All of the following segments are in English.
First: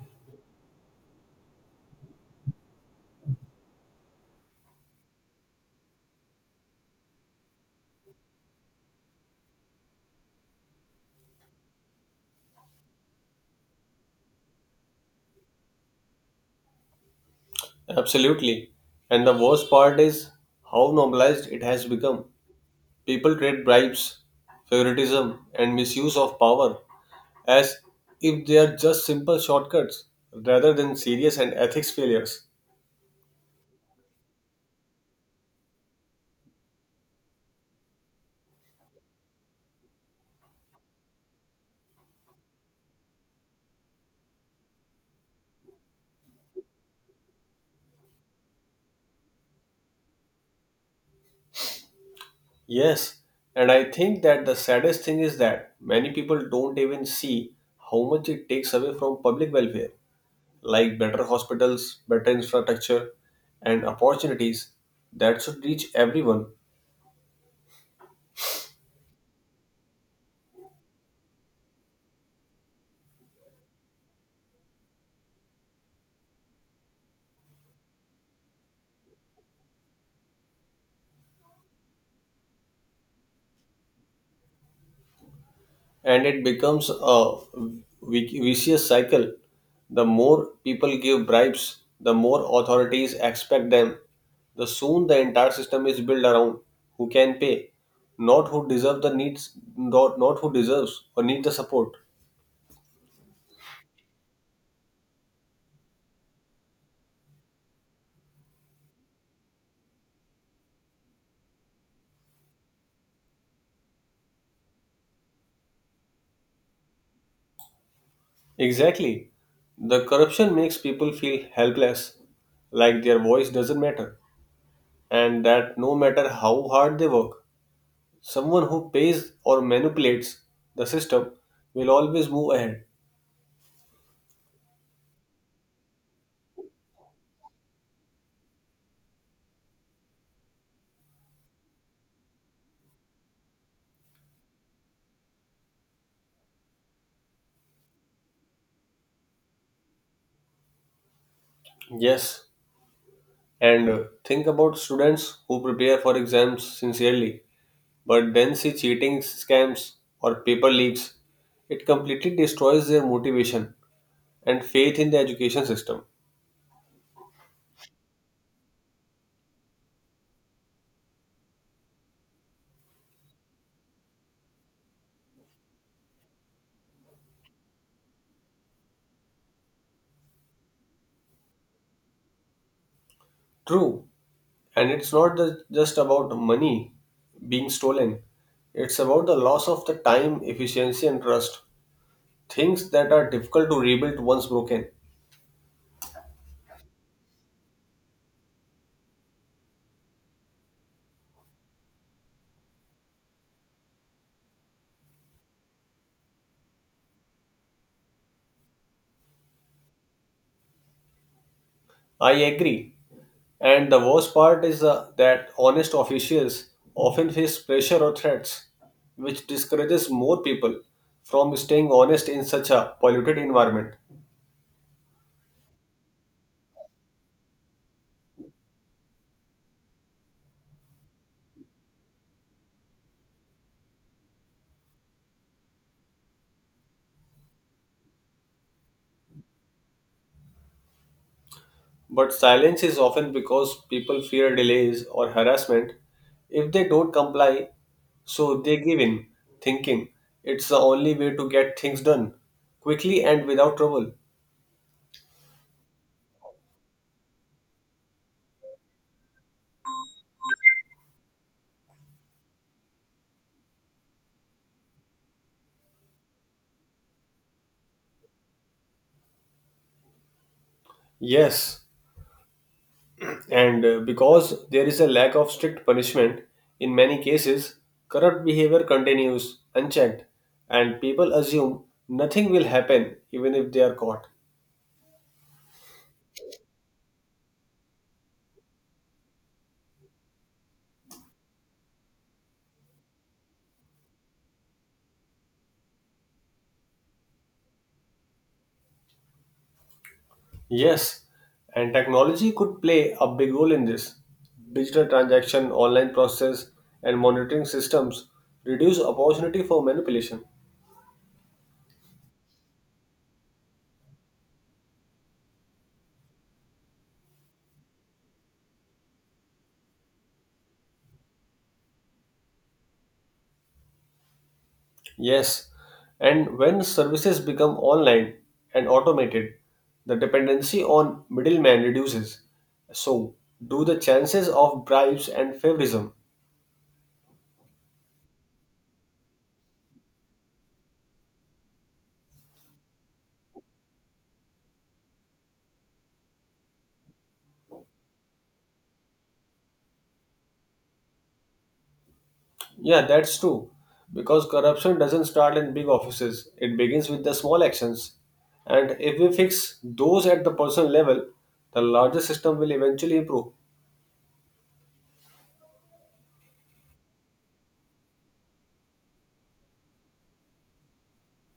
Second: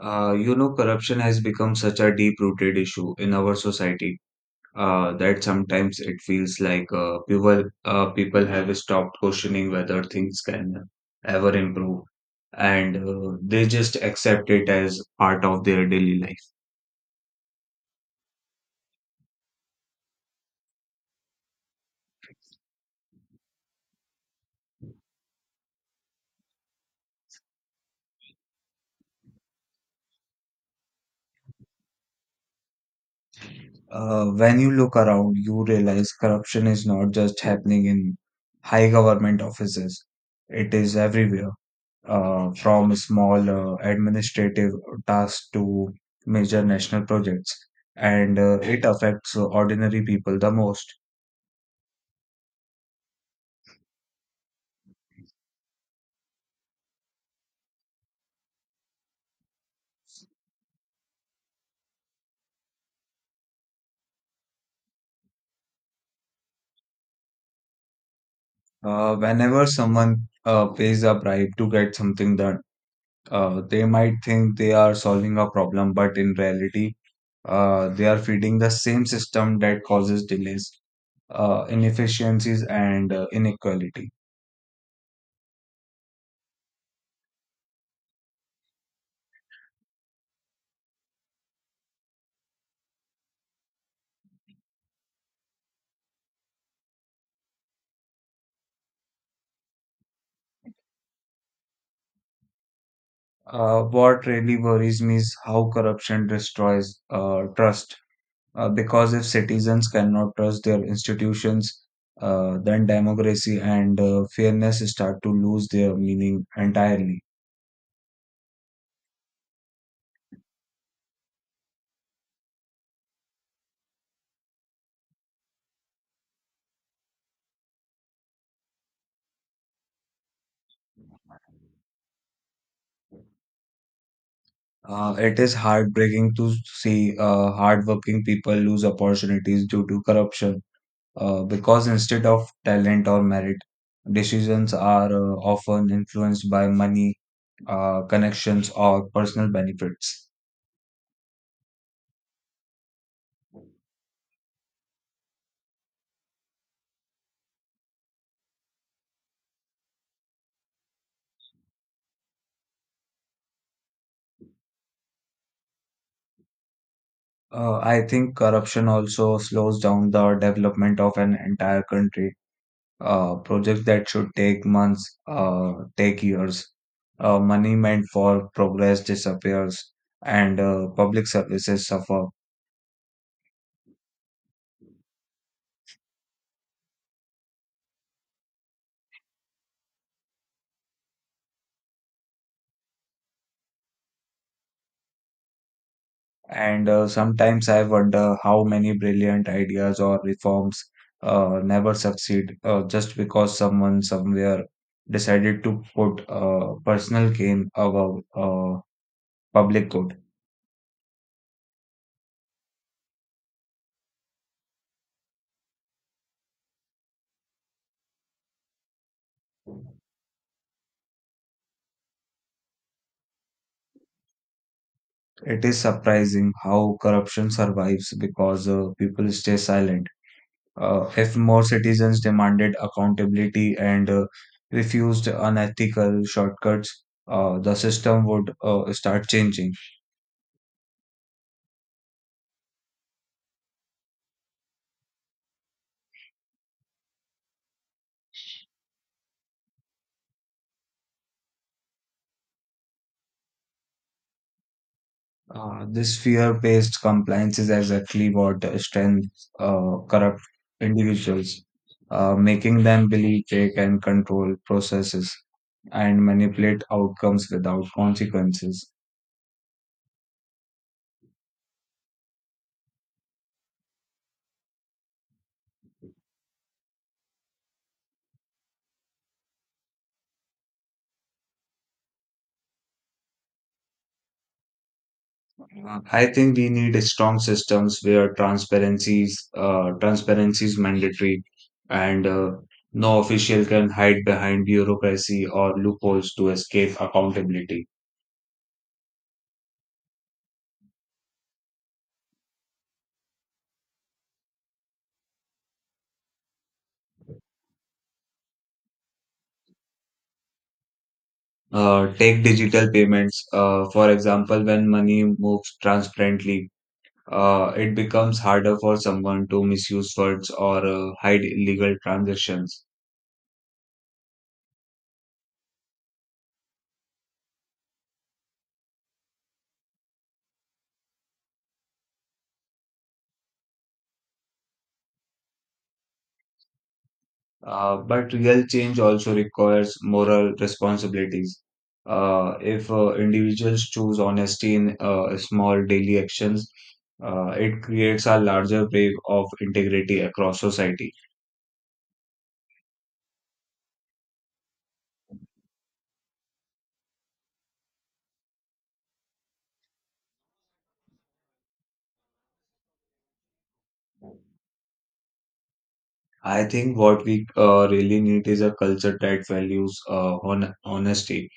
Corruption has become such a deep-rooted issue in our society that sometimes it feels like people have stopped questioning whether things can ever improve, and they just accept it as part of their daily life. Absolutely. And the worst part is how normalized it has become. People trade bribes, favoritism, and misuse of power as if they are just simple shortcuts rather than serious and ethics failures. When you look around, you realize corruption is not just happening in high government offices; it is everywhere. From small administrative tasks to major national projects, and it affects ordinary people the most. Yes, and I think that the saddest thing is that many people don't even see how much it takes away from public welfare, like better hospitals, better infrastructure, and opportunities that should reach everyone, Whenever someone pays a bribe to get something done, they might think they are solving a problem, but in reality, they are feeding the same system that causes delays, inefficiencies, and inequality. and it becomes a vicious cycle. The more people give bribes, the more authorities expect them. The soon the entire system is built around who can pay, not who deserves the needs, not who deserves or needs the support. What really worries me is how corruption destroys trust. Because if citizens cannot trust their institutions, then democracy and fairness start to lose their meaning entirely. Exactly. The corruption makes people feel helpless, like their voice doesn't matter, and that no matter how hard they work, someone who pays or manipulates the system will always move ahead. It is heartbreaking to see hardworking people lose opportunities due to corruption. Because instead of talent or merit, decisions are often influenced by money, connections, or personal benefits. Yes, and think about students who prepare for exams sincerely but then see cheating scams or paper leaks. It completely destroys their motivation and faith in the education system. I think corruption also slows down the development of an entire country. Projects that should take months take years. Money meant for progress disappears, and public services suffer. True, and it's not just about money being stolen, it's about the loss of the time, efficiency, and trust. Things that are difficult to rebuild once broken. And sometimes I wonder how many brilliant ideas or reforms never succeed just because someone somewhere decided to put personal gain above public good. I agree. And the worst part is that honest officials often face pressure or threats, which discourages more people from staying honest in such a polluted environment. It is surprising how corruption survives because people stay silent. If more citizens demanded accountability and refused unethical shortcuts, the system would start changing. But silence is often because people fear delays or harassment if they don't comply, so they give in, thinking it's the only way to get things done quickly and without trouble. This fear based compliance is exactly what strengthens corrupt individuals, making them believe they can control processes and manipulate outcomes without consequences. Yes, and because there is a lack of strict punishment, in many cases, corrupt behavior continues unchecked, and people assume nothing will happen even if they are caught. I think we need strong systems where transparency is mandatory, and no official can hide behind bureaucracy or loopholes to escape accountability. Yes, and technology could play a big role in this. Digital transaction, online process, and monitoring systems reduce opportunity for manipulation. Take digital payments, for example, when money moves transparently, it becomes harder for someone to misuse funds or hide illegal transactions. Yes, and when services become online and automated, the dependency on middlemen reduces. So, do the chances of bribes and favoritism? But real change also requires moral responsibilities. If individuals choose honesty in small daily actions, it creates a larger wave of integrity across society. Yeah, that's true. Because corruption doesn't start in big offices, it begins with the small actions. And if we fix those at the personal level, the larger system will eventually improve. I think what we really need is a culture that values honesty,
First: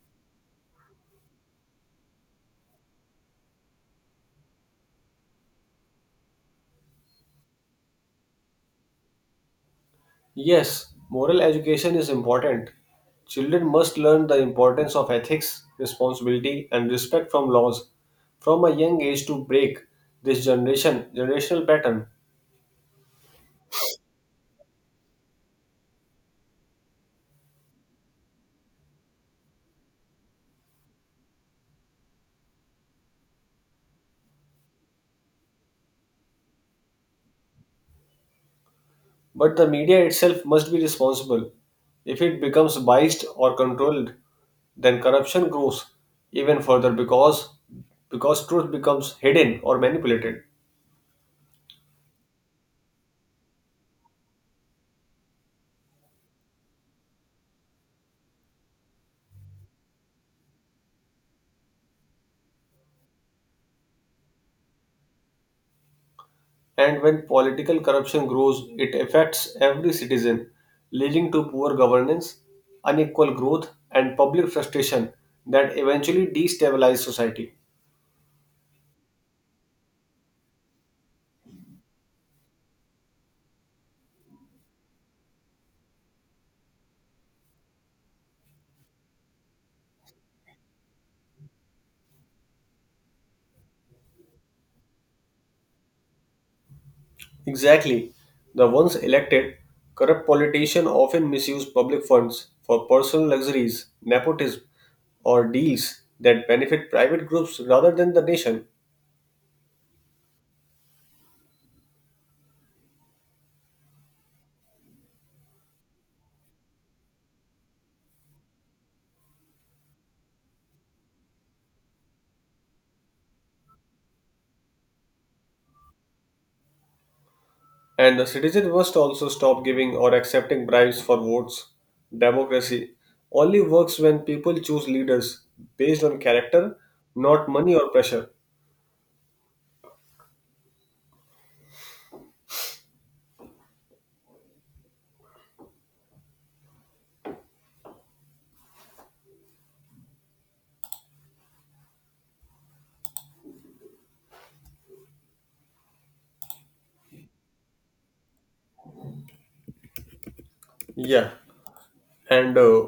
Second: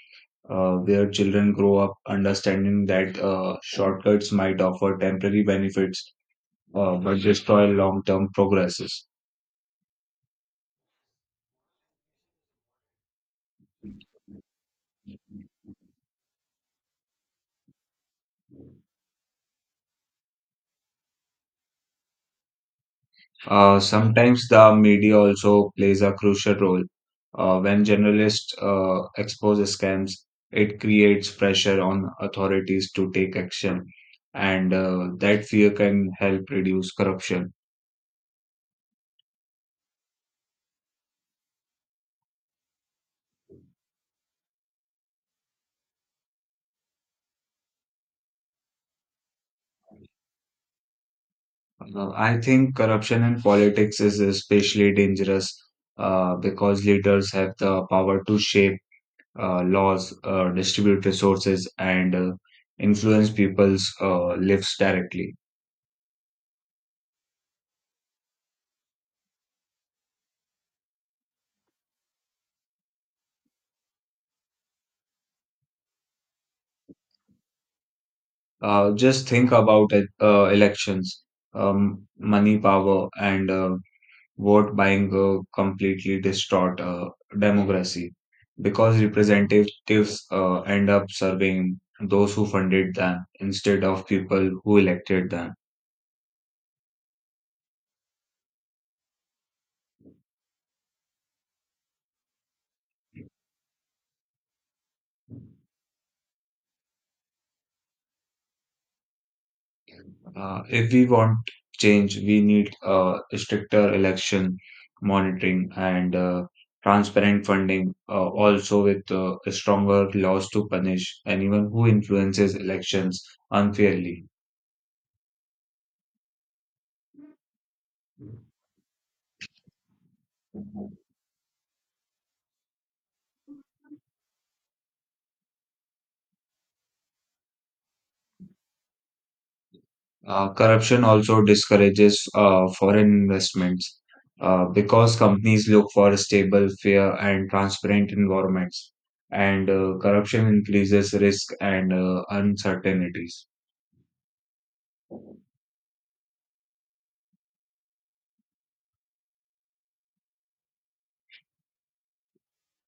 where children grow up understanding that shortcuts might offer temporary benefits but destroy long term progresses. Yes, moral education is important. Children must learn the importance of ethics, responsibility, and respect from laws from a young age to break this generational pattern. Sometimes the media also plays a crucial role. When journalists expose scams, it creates pressure on authorities to take action, and that fear can help reduce corruption. But the media itself must be responsible. If it becomes biased or controlled, then corruption grows even further because truth becomes hidden or manipulated. I think corruption in politics is especially dangerous because leaders have the power to shape laws, distribute resources, and influence people's lives directly. And when political corruption grows, it affects every citizen, leading to poor governance, unequal growth, and public frustration that eventually destabilize society. Just think about it, elections, money, power, and vote buying completely distort democracy because representatives end up serving those who funded them instead of people who elected them. Exactly. The once elected, corrupt politicians often misuse public funds for personal luxuries, nepotism, or deals that benefit private groups rather than the nation. If we want change, we need stricter election monitoring and transparent funding, also with stronger laws to punish anyone who influences elections unfairly. And the citizens must also stop giving or accepting bribes for votes. Democracy only works when people choose leaders based on character, not money or pressure. Corruption also discourages foreign investments because companies look for stable, fair, and transparent environments, and corruption increases risk and uncertainties. Yeah, and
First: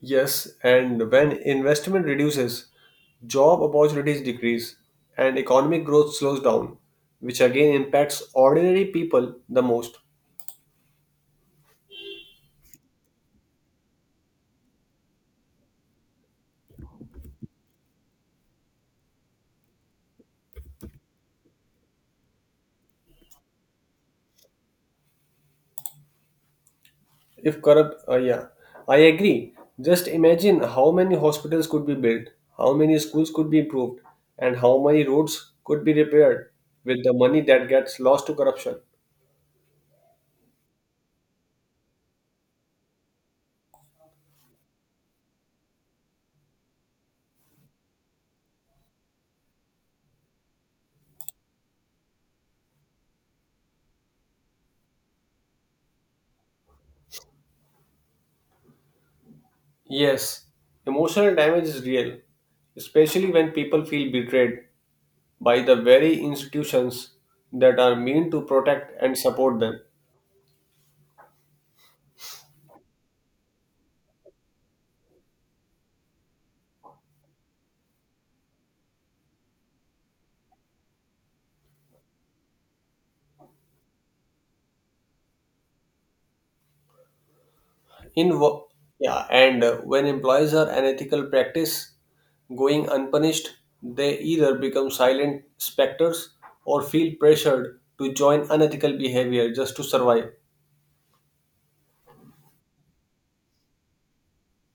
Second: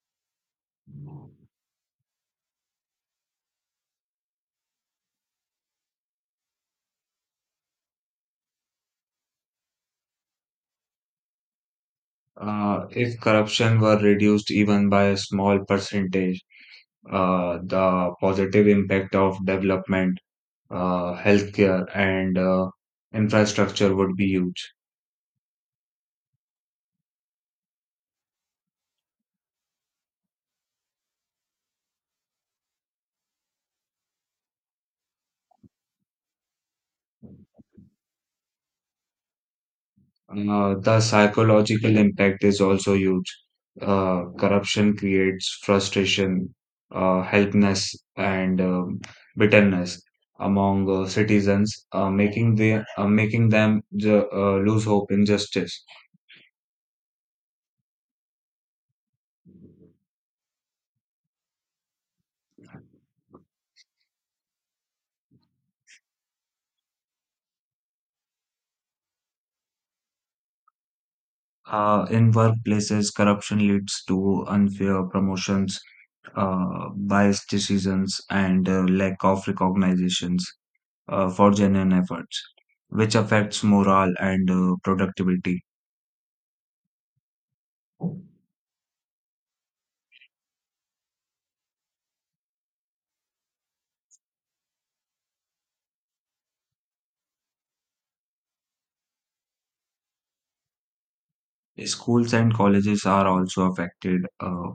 yes, and when investment reduces, job opportunities decrease, and economic growth slows down, which again impacts ordinary people the most. If corruption were reduced even by a small percentage, the positive impact of development, healthcare, and infrastructure would be huge. If corrupt, yeah, I agree. Just imagine how many hospitals could be built, how many schools could be improved, and how many roads could be repaired with the money that gets lost to corruption. The psychological impact is also huge. Corruption creates frustration, helplessness, and bitterness among citizens, making them lose hope in justice. Yes, emotional damage is real, especially when people feel betrayed by the very institutions that are meant to protect and support them. In workplaces, corruption leads to unfair promotions, biased decisions, and lack of recognitions for genuine efforts, which affects morale and productivity. In wo- yeah, and when employees are unethical practice going unpunished, they either become silent specters or feel pressured to join unethical behavior just to survive. Schools and colleges are also affected.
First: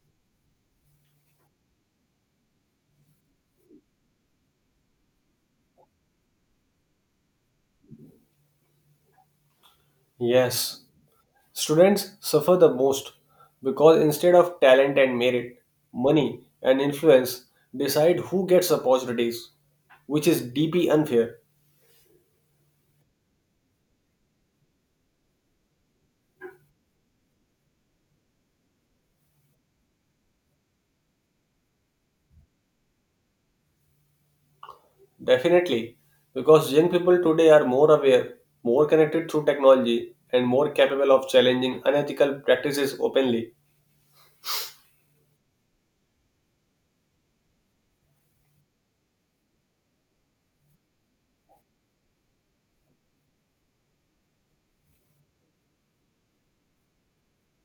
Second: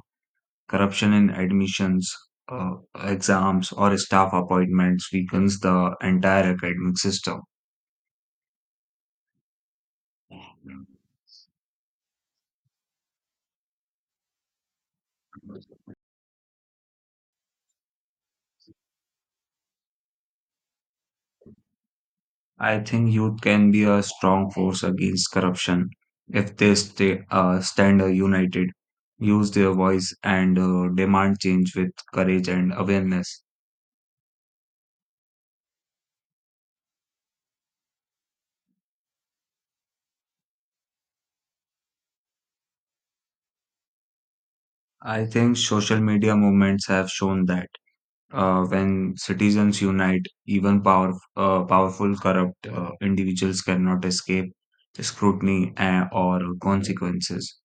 Corruption in admissions, uh, exams, or staff appointments weakens the entire academic system. Yes, students suffer the most because instead of talent and merit, money and influence decide who gets opportunities, which is deeply unfair. I think youth can be a strong force against corruption if they stand united, use their voice, and demand change with courage and awareness. Definitely, because young people today are more aware, more connected through technology, and more capable of challenging unethical practices openly. I think social media movements have shown that when citizens unite, even powerful corrupt individuals cannot escape scrutiny or consequences.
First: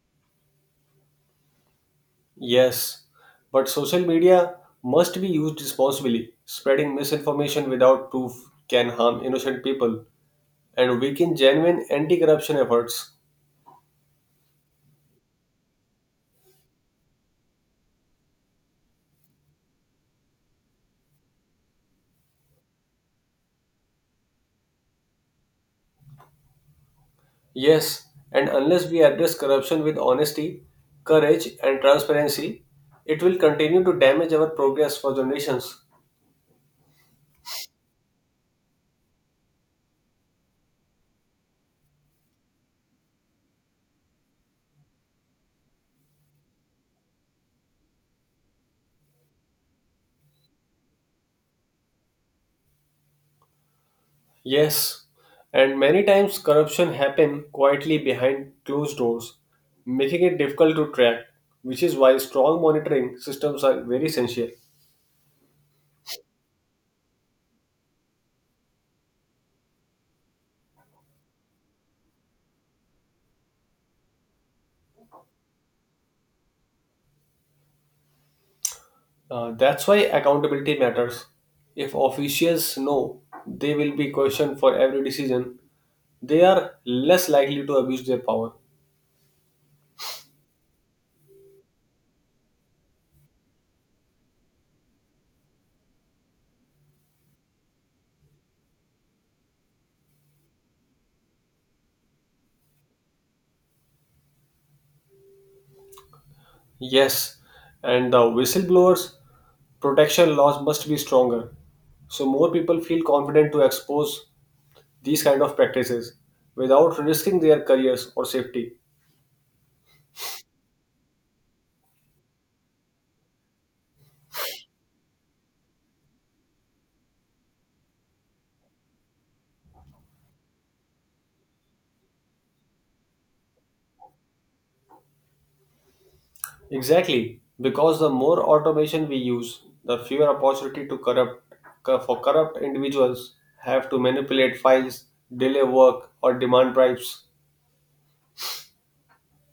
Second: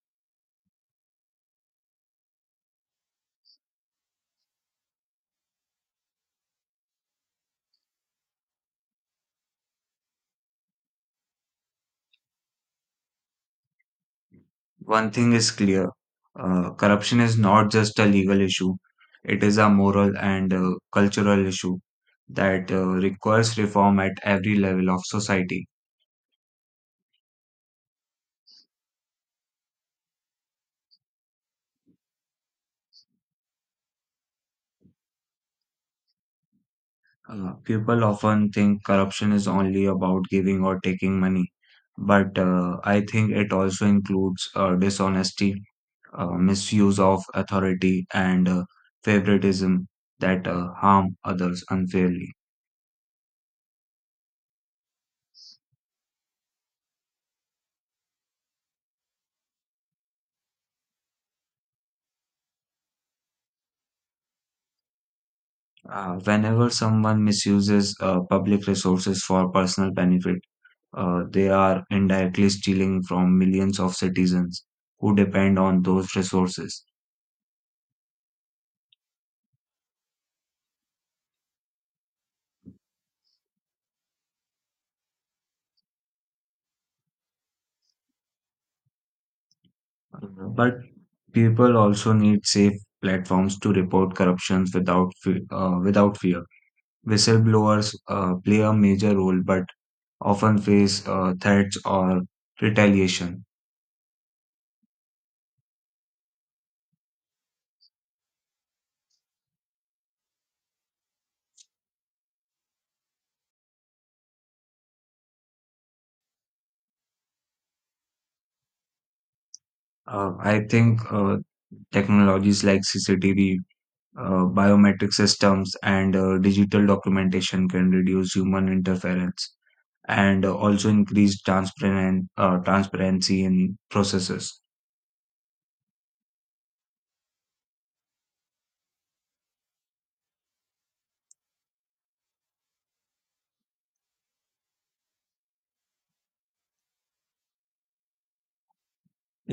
Yes, but social media must be used responsibly. Spreading misinformation without proof can harm innocent people and weaken genuine anti corruption efforts. One thing is clear. Corruption is not just a legal issue, it is a moral and cultural issue that requires reform at every level of society. Yes, and unless we address corruption with honesty, courage, and transparency, it will continue to damage our progress for generations. People often think corruption is only about giving or taking money, but I think it also includes dishonesty, misuse of authority, and favoritism that harm others unfairly. Yes, and many times corruption happen quietly behind closed doors, making it difficult to track, which is why strong monitoring systems are very essential. Whenever someone misuses public resources for personal benefit, they are indirectly stealing from millions of citizens who depend on those resources. That's why accountability matters. If officials know they will be questioned for every decision, they are less likely to abuse their power. Mhm. But people also need safe platforms to report corruptions without fear. Whistleblowers play a major role, but often face threats or retaliation. Yes, and the whistleblowers' protection laws must be stronger, so more people feel confident to expose these kind of practices without risking their careers or safety. I think technologies like CCTV, biometric systems and digital documentation can reduce human interference and also increase transparency in processes. Exactly, because the more automation we use, the fewer opportunity to for corrupt individuals have to manipulate files, delay work, or demand bribes.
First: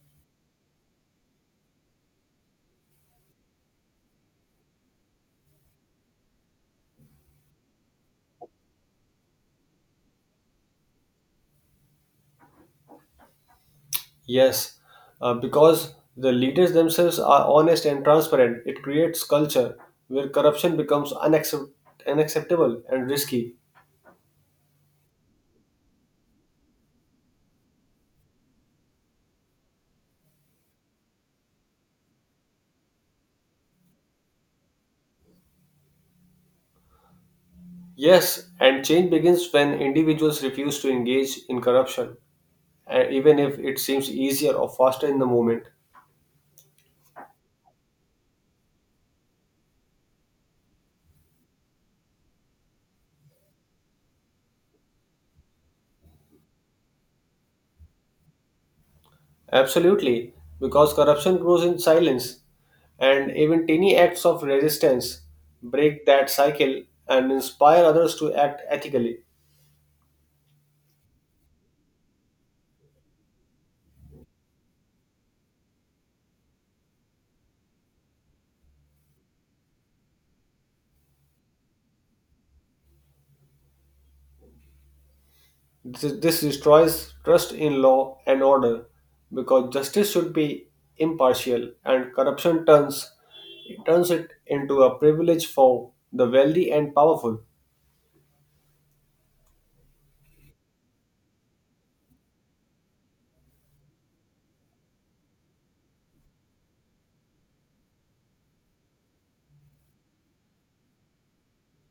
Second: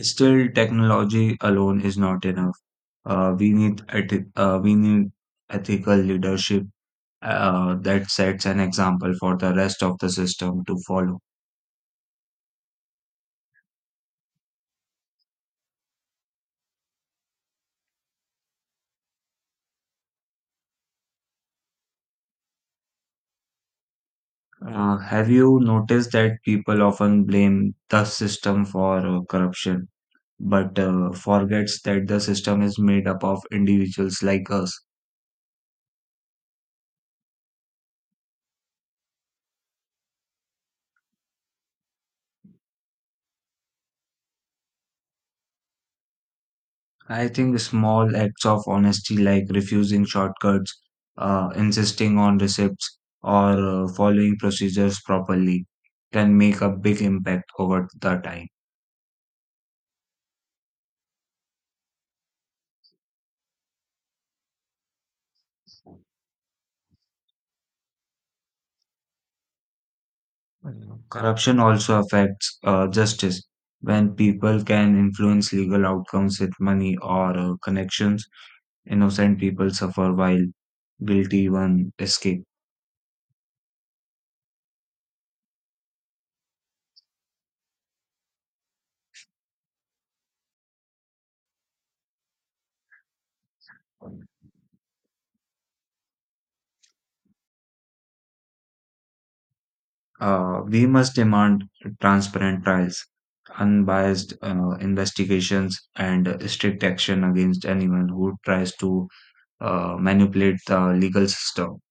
Still, technology alone is not enough. We need ethical leadership that sets an example for the rest of the system to follow. Yes, because the leaders themselves are honest and transparent, it creates culture where corruption becomes unacceptable and risky. Have you noticed that people often blame the system for corruption? But forgets that the system is made up of individuals like us. Yes, and change begins when individuals refuse to engage in corruption, even if it seems easier or faster in the moment. I think small acts of honesty, like refusing shortcuts, insisting on receipts, or following procedures properly, can make a big impact over the time. Absolutely, because corruption grows in silence, and even tiny acts of resistance break that cycle and inspire others to act ethically. Mm. Corruption also affects justice. When people can influence legal outcomes with money or connections, innocent people suffer while guilty ones escape. This destroys trust in law and order because justice should be impartial, and corruption turns it into a privilege for the wealthy and powerful. We must demand transparent trials, unbiased investigations, and strict action against anyone who tries to manipulate the legal system.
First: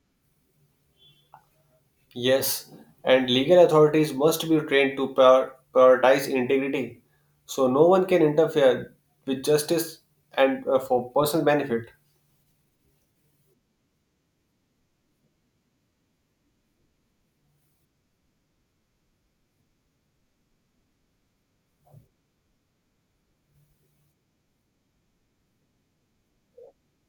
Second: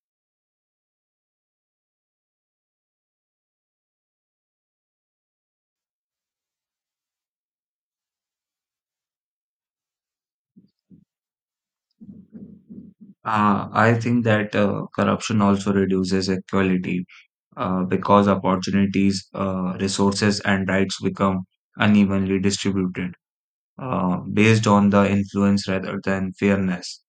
Yes, and legal authorities must be trained to prioritize integrity so no one can interfere with justice and for personal benefit. I think that corruption also reduces equality because opportunities, resources, and rights become unevenly distributed based on the influence rather than fairness.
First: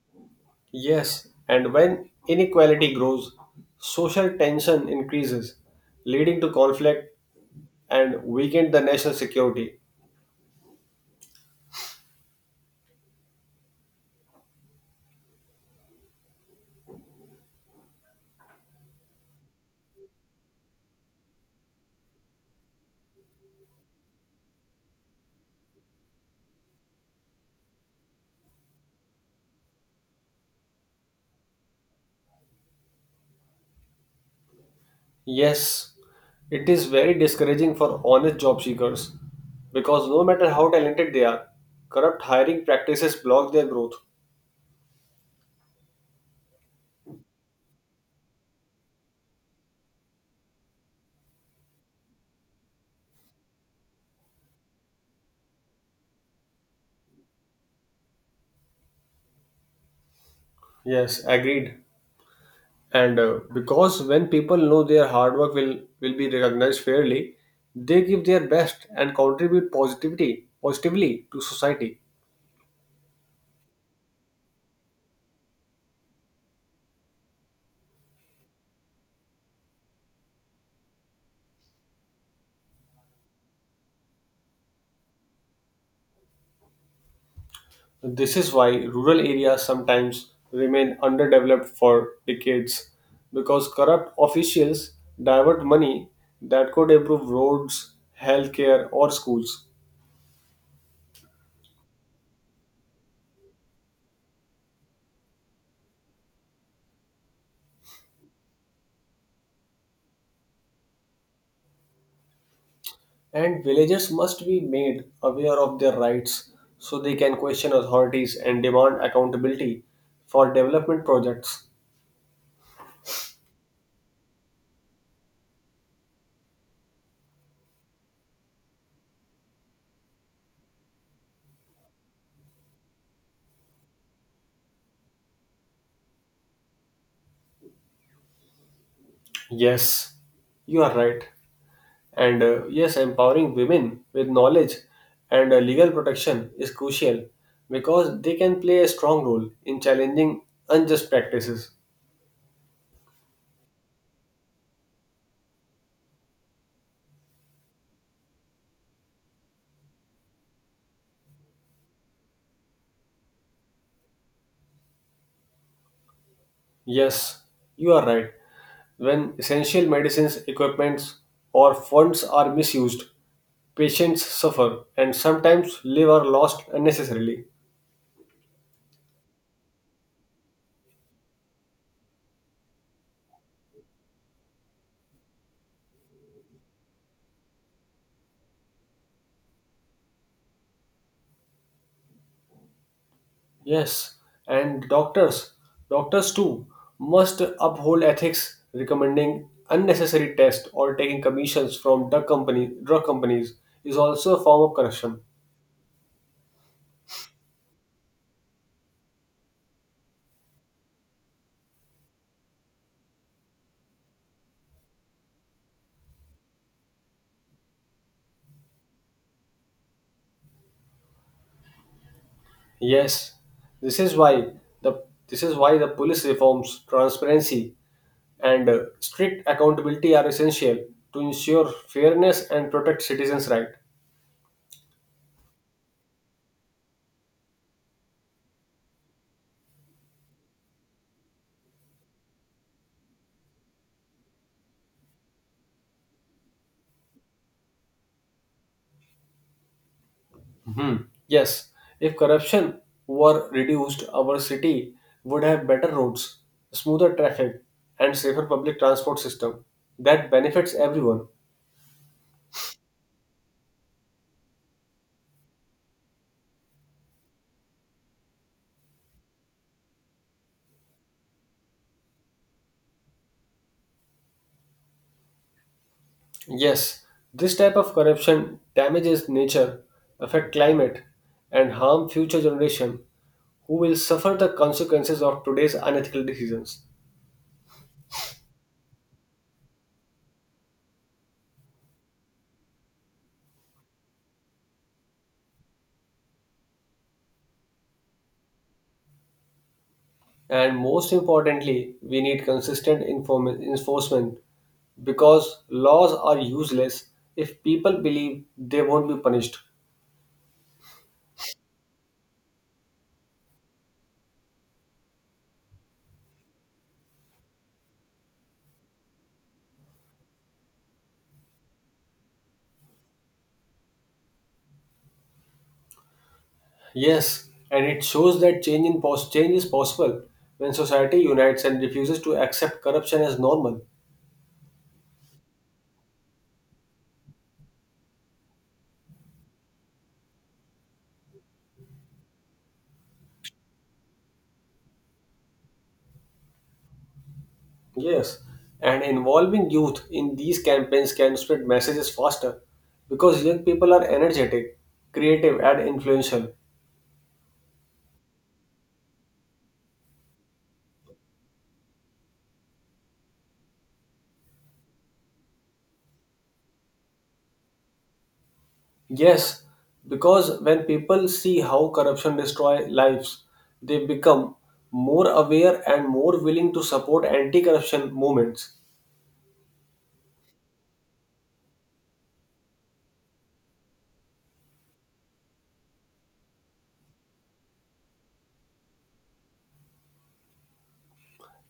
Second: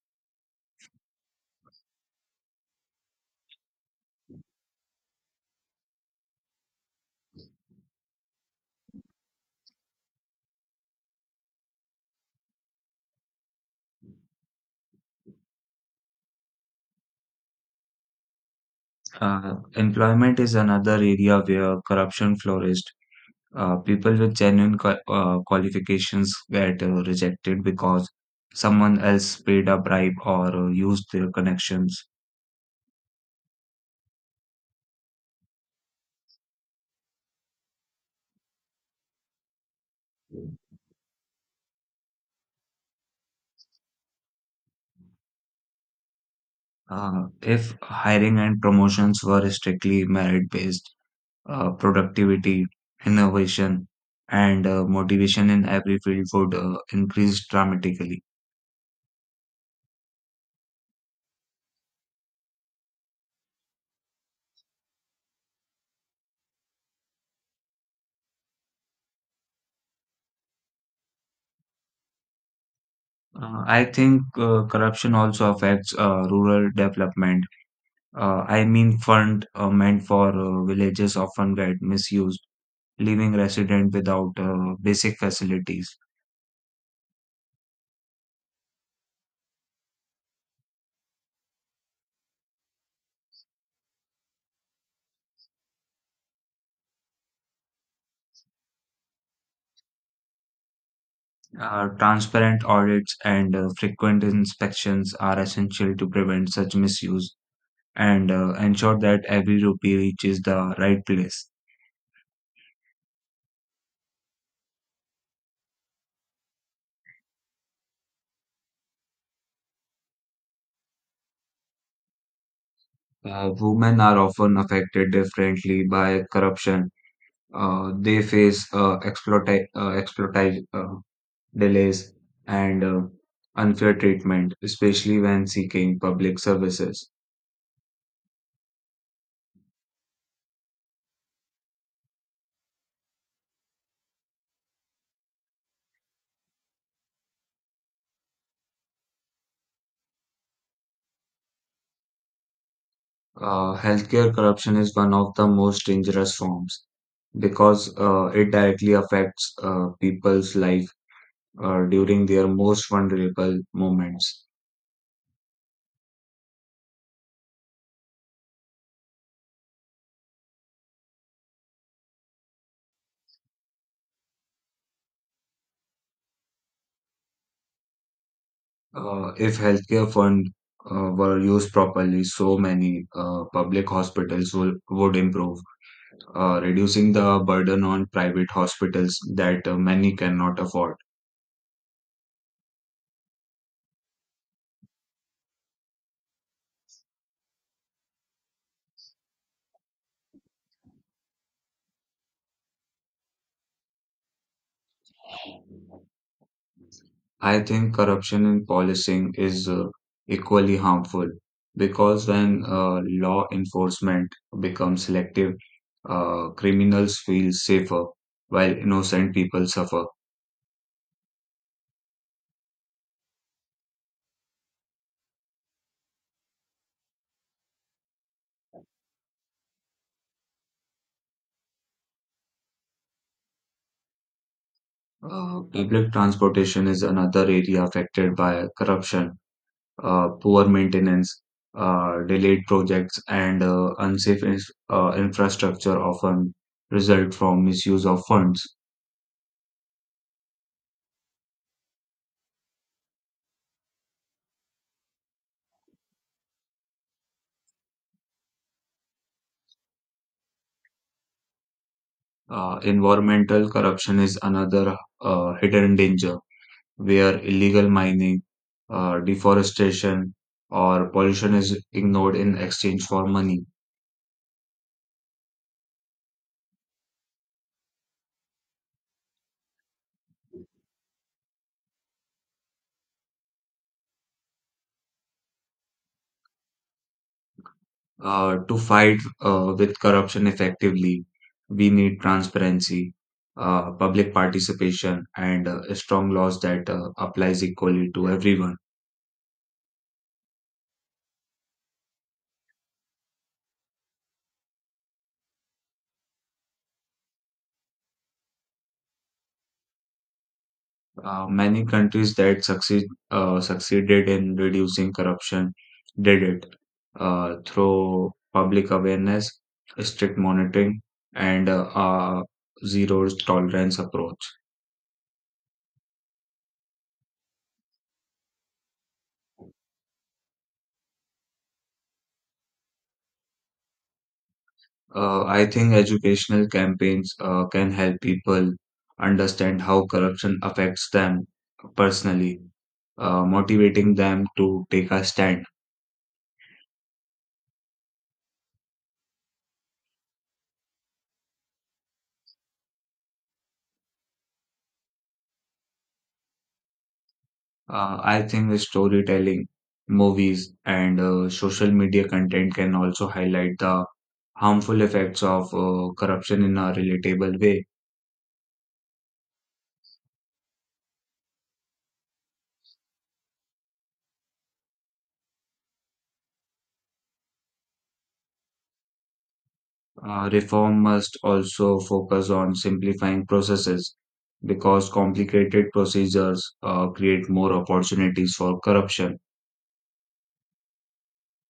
Yes, and when inequality grows, social tension increases, leading to conflict and weaken the national security. Employment is another area where corruption flourished. People with genuine qualifications get rejected because someone else paid a bribe or used their connections. Yes, it is very discouraging for honest job seekers because no matter how talented they are, corrupt hiring practices block their growth. If hiring and promotions were strictly merit based, productivity, innovation, and motivation in every field would increase dramatically. Yes, agreed. And because when people know their hard work will be recognized fairly, they give their best and contribute positivity positively to society. I think corruption also affects rural development. I mean, fund meant for villages often get misused leaving resident without basic facilities. This is why rural areas sometimes remain underdeveloped for decades because corrupt officials divert money that could improve roads, healthcare, or schools. Transparent audits and frequent inspections are essential to prevent such misuse and ensure that every rupee reaches the right place. And villagers must be made aware of their rights so they can question authorities and demand accountability for development projects. Women are often affected differently by corruption. They face delays and unfair treatment, especially when seeking public services. Yes, you are right. Empowering women with knowledge and legal protection is crucial because they can play a strong role in challenging unjust practices. Healthcare corruption is one of the most dangerous forms because it directly affects people's life during their most vulnerable moments. Yes, you are right. When essential medicines, equipments, or funds are misused, patients suffer and sometimes live are lost unnecessarily. If healthcare fund were used properly, so many public hospitals would improve, reducing the burden on private hospitals that many cannot afford. Yes, and doctors too, must uphold ethics. Recommending unnecessary tests or taking commissions from drug companies is also a form of corruption. I think corruption in policing is equally harmful because when law enforcement becomes selective, criminals feel safer while innocent people suffer. Yes, this is why the police reforms, transparency, and strict accountability are essential to ensure fairness and protect citizens' right. Public transportation is another area affected by corruption, poor maintenance, delayed projects, and unsafe infrastructure often result from misuse of funds. Hmm. Yes, if corruption were reduced, our city would have better roads, smoother traffic, and safer public transport system that benefits everyone. Environmental corruption is another hidden danger where illegal mining, deforestation, or pollution is ignored in exchange for money. Yes, this type of corruption damages nature, affect climate, and harm future generation who will suffer the consequences of today's unethical decisions. To fight with corruption effectively, we need transparency, public participation, and strong laws that applies equally to everyone. And most importantly, we need consistent enforcement because laws are useless if people believe they won't be punished. Many countries that succeeded in reducing corruption did it through public awareness, strict monitoring, and zero tolerance approach. Yes, and it shows that change is possible when society unites and refuses to accept corruption as normal. I think educational campaigns can help people understand how corruption affects them personally, motivating them to take a stand. Yes, and involving youth in these campaigns can spread messages faster because young people are energetic, creative, and influential. I think storytelling, movies, and social media content can also highlight the harmful effects of corruption in a relatable way. Yes, because when people see how corruption destroys lives, they become more aware and more willing to support anti corruption movements. Reform must also focus on simplifying processes because complicated procedures create more opportunities for corruption.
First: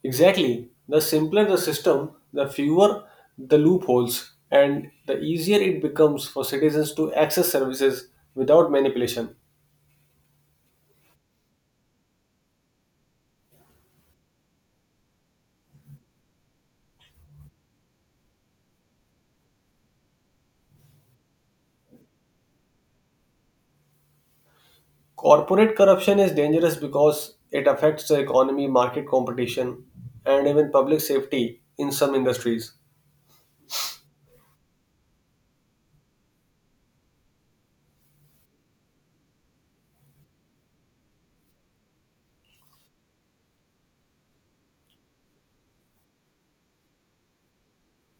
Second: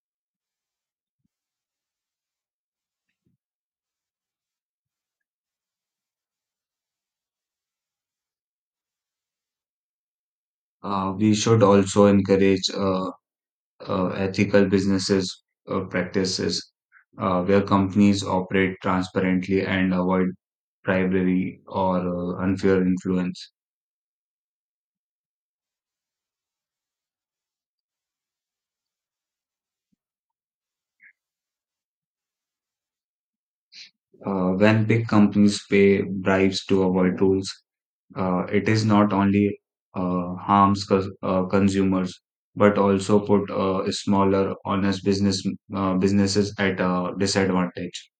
Exactly. The simpler the system, the fewer the loopholes, and the easier it becomes for citizens to access services without manipulation. We should also encourage ethical businesses practices where companies operate transparently and avoid bribery, or unfair influence. Corporate corruption is dangerous because it affects the economy, market competition, and even public safety in some industries. When big companies pay bribes to avoid rules, it is not only harms consumers but also put smaller, honest businesses at a disadvantage.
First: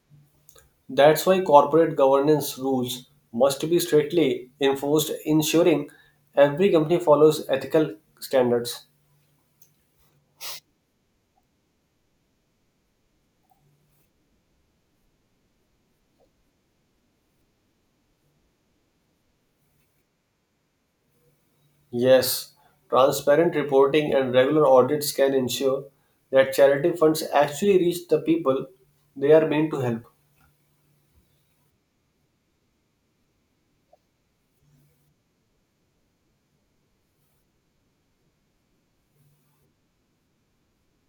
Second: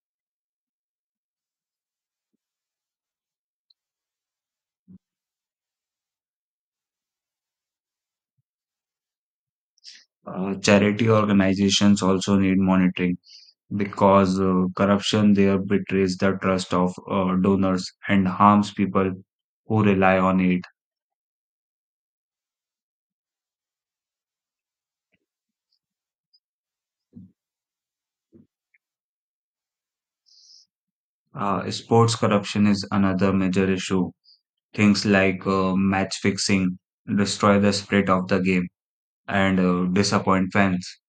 That's why corporate governance rules must be strictly enforced, ensuring every company follows ethical standards. Charity organizations also need monitoring because corruption there betrays the trust of donors and harms people who rely on it. Yes, transparent reporting and regular audits can ensure that charity funds actually reach the people they are meant to help. Sports corruption is another major issue. Things like match fixing destroy the spirit of the game and disappoint fans.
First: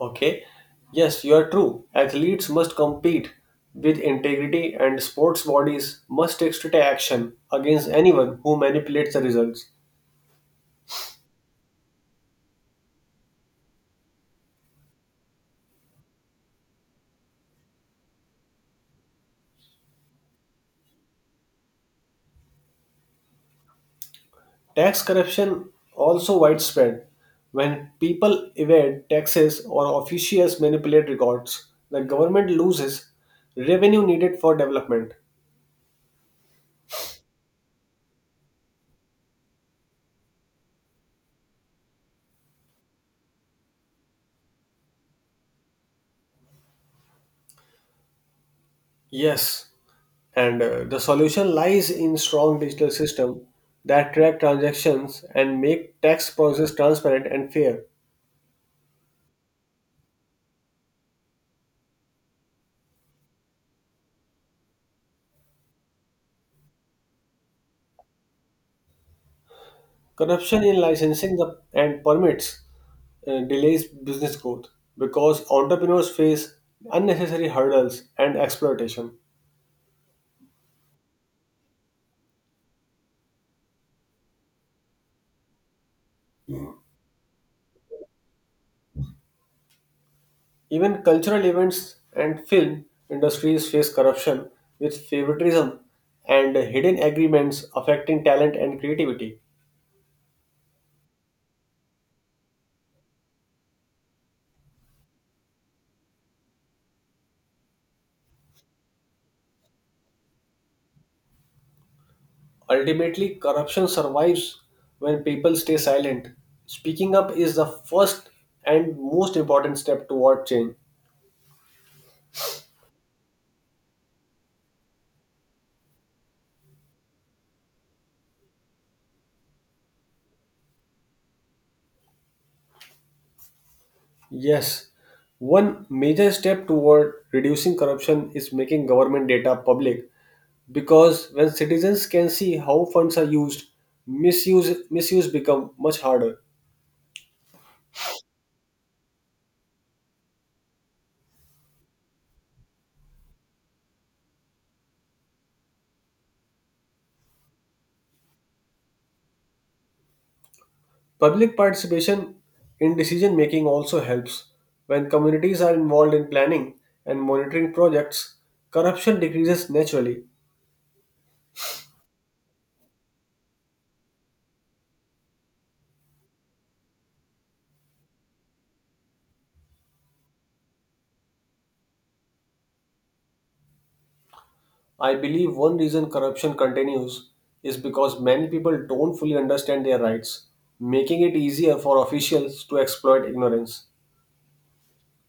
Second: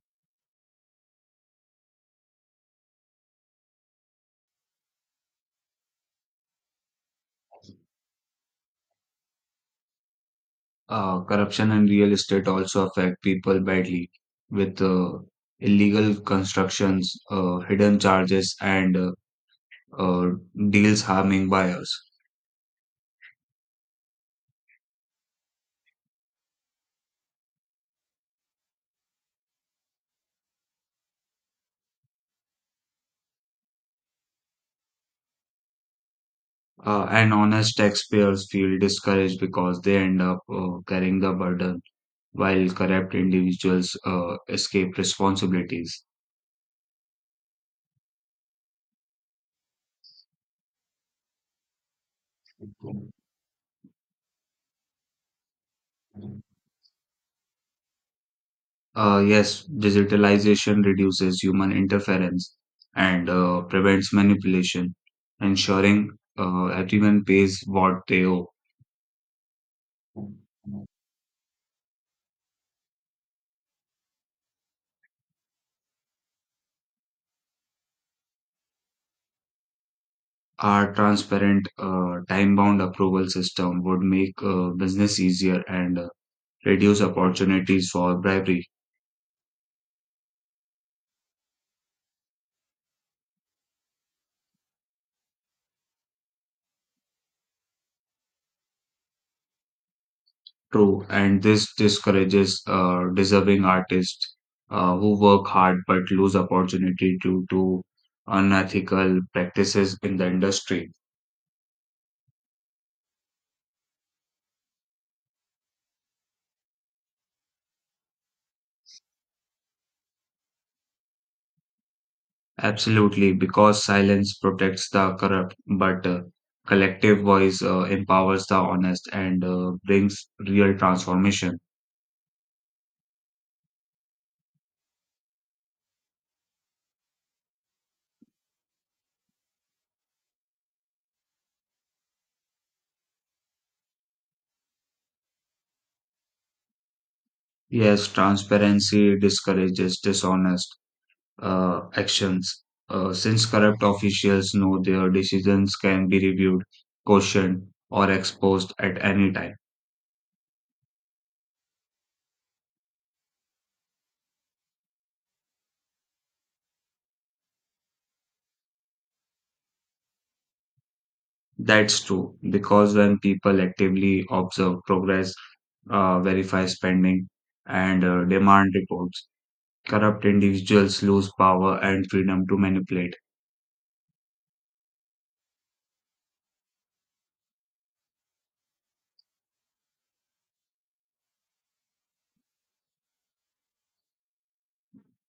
Okay, yes, you are true. Athletes must compete with integrity, and sports bodies must take strict action against anyone who manipulates the results. Corruption and real estate also affect people badly with illegal constructions, hidden charges, and uh, deals harming buyers. Tax corruption also widespread when people evade taxes or officials manipulate records. The government loses revenue needed for development. And honest taxpayers feel discouraged because they end up carrying the burden while corrupt individuals escape responsibilities. Yes, and the solution lies in strong digital system that track transactions and make tax process transparent and fair. Yes, digitalization reduces human interference and prevents manipulation, ensuring everyone pays what they owe. Corruption in licensing and permits delays business growth because entrepreneurs face unnecessary hurdles and exploitation. Our transparent, time-bound approval system would make business easier and reduce opportunities for bribery. Even cultural events and film industries face corruption with favoritism and hidden agreements affecting talent and creativity. True, and this discourages deserving artists who work hard but lose opportunity due to unethical practices in the industry. Ultimately, corruption survives when people stay silent. Speaking up is the first and most important step toward change. Absolutely, because silence protects the corrupt, but collective voice empowers the honest and brings real transformation. Yes, one major step toward reducing corruption is making government data public because when citizens can see how funds are used, misuse become much harder. Yes, transparency discourages dishonest actions. Since corrupt officials know their decisions can be reviewed, questioned, or exposed at any time. Public participation in decision making also helps. When communities are involved in planning and monitoring projects, corruption decreases naturally. That's true, because when people actively observe progress, verify spending, and demand reports, corrupt individuals lose power and freedom to manipulate. I believe one reason corruption continues is because many people don't fully understand their rights, making it easier for officials to exploit ignorance.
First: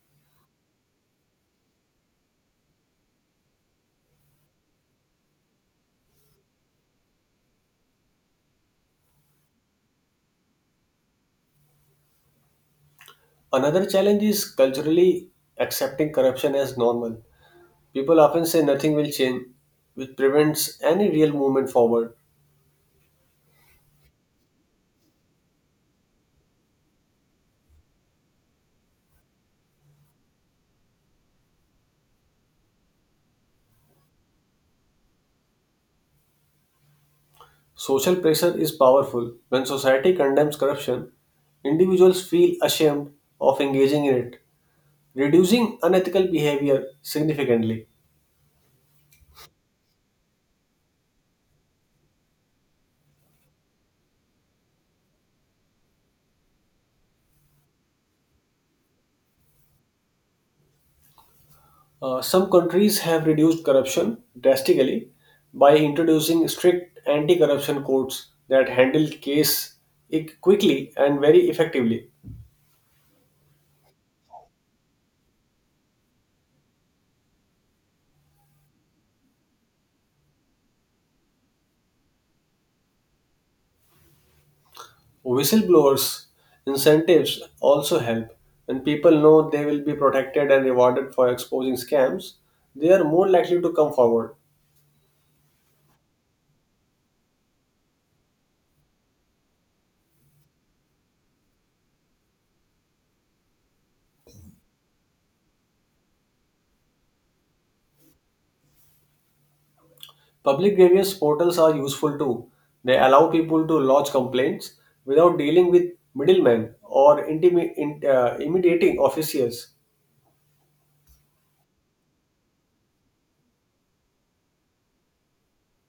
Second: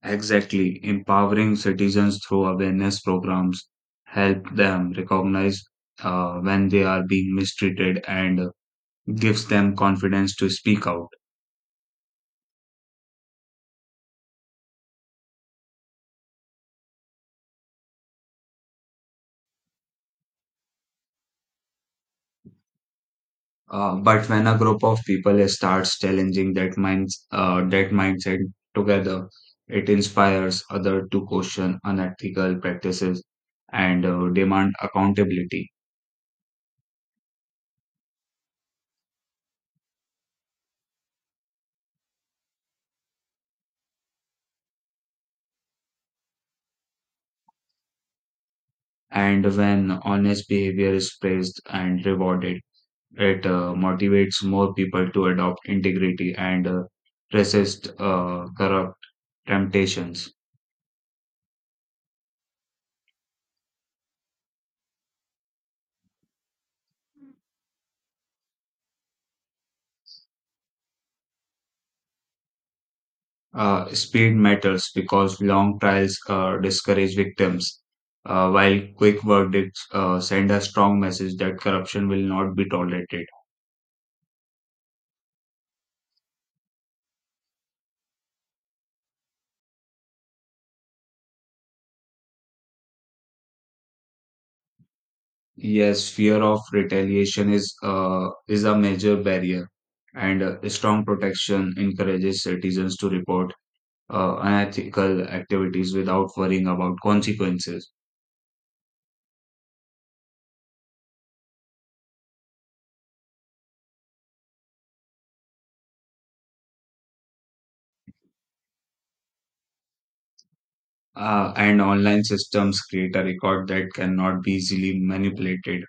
Exactly. Empowering citizens through awareness programs help them recognize when they are being mistreated and gives them confidence to speak out. Another challenge is culturally accepting corruption as normal. People often say nothing will change, which prevents any real movement forward. But when a group of people starts challenging that mindset together, it inspires others to question unethical practices and demand accountability. Social pressure is powerful. When society condemns corruption, individuals feel ashamed of engaging in it, reducing unethical behavior significantly. And when honest behavior is praised and rewarded, it motivates more people to adopt integrity and resist corrupt temptations. Some countries have reduced corruption drastically by introducing strict anti corruption codes that handle quickly and very effectively. Speed matters because long trials discourage victims, while quick verdicts send a strong message that corruption will not be tolerated. Whistleblowers' incentives also help. When people know they will be protected and rewarded for exposing scams, they are more likely to come forward. Yes, fear of retaliation is a major barrier, and strong protection encourages citizens to report unethical activities without worrying about consequences. Public grievance portals are useful too. They allow people to lodge complaints without dealing with middlemen or intimidating officials. And online systems create a record that cannot be easily manipulated,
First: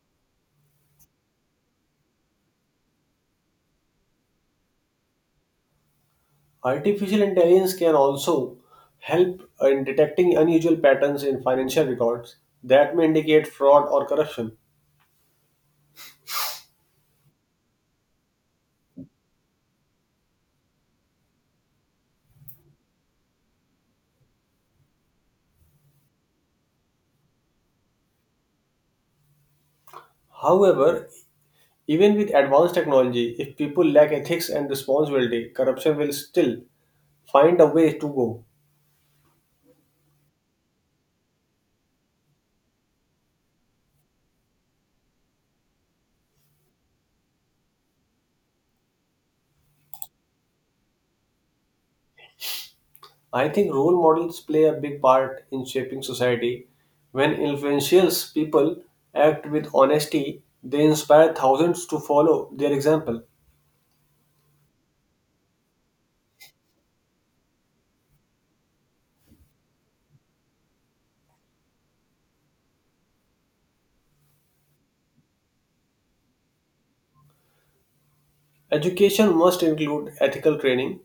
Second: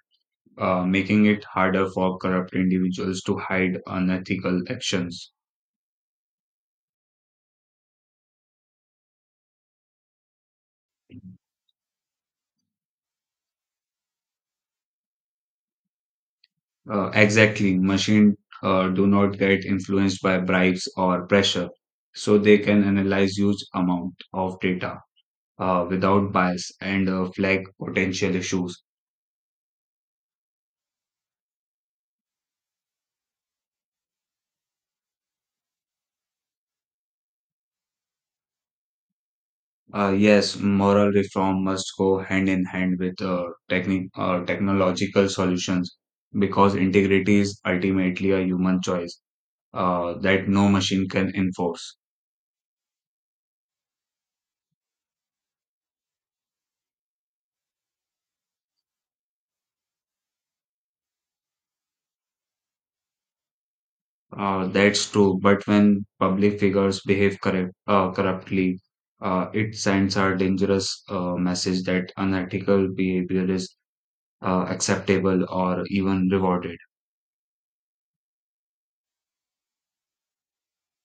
making it harder for corrupt individuals to hide unethical actions. Artificial intelligence can also help in detecting unusual patterns in financial records that may indicate fraud or corruption. Exactly, machines do not get influenced by bribes or pressure, so they can analyze huge amount of data without bias and flag potential issues. However, even with advanced technology, if people lack ethics and responsibility, corruption will still find a way to go. Yes, moral reform must go hand in hand with techni technological solutions because integrity is ultimately a human choice that no machine can enforce. I think role models play a big part in shaping society. When influential people act with honesty, they inspire thousands to follow their example. That's true, but when public figures behave corruptly, it sends a dangerous message that unethical behavior is acceptable or even rewarded. Education must include ethical training,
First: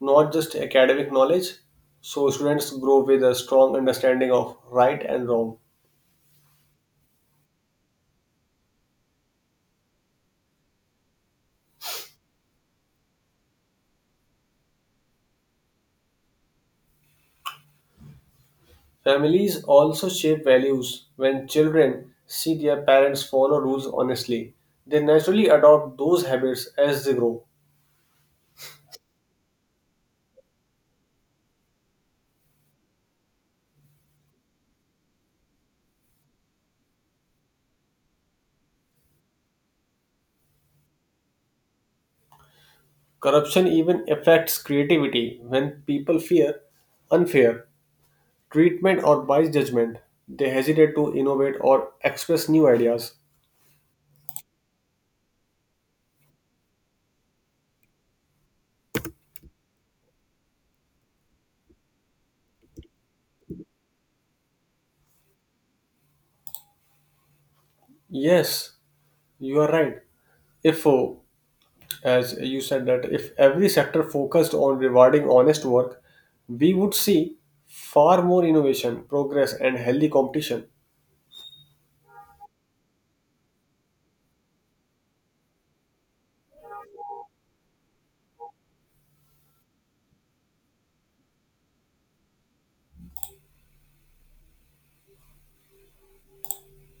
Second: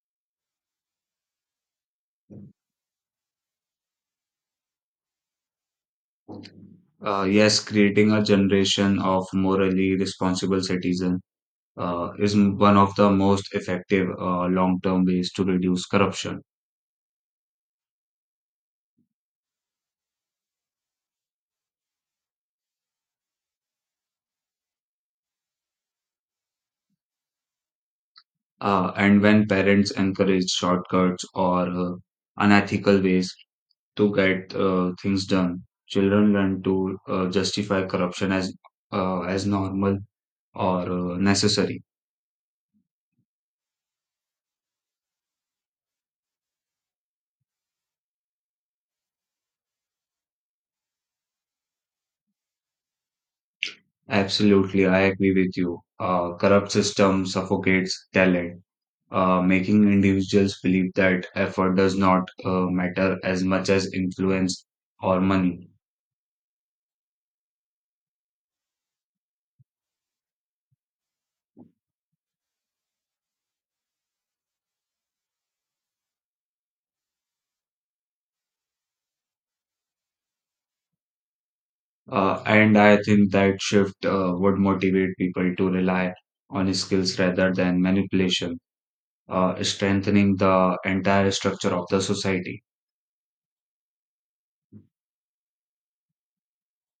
not just academic knowledge, so students grow with a strong understanding of right and wrong. Yes, creating a generation of morally responsible citizens is one of the most effective long-term ways to reduce corruption. Families also shape values. When children see their parents follow rules honestly, they naturally adopt those habits as they grow. And when parents encourage shortcuts or unethical ways to get things done, children learn to justify corruption as normal or necessary. Corruption even affects creativity. When people fear unfair treatment or biased judgment, they hesitate to innovate or express new ideas. Absolutely, I agree with you. Corrupt system suffocates talent, making individuals believe that effort does not matter as much as influence or money. Yes, you are right. If, As you said, that if every sector focused on rewarding honest work, we would see far more innovation, progress, and healthy competition. And I think that shift would motivate people to rely on skills rather than manipulation, strengthening the entire structure of the society.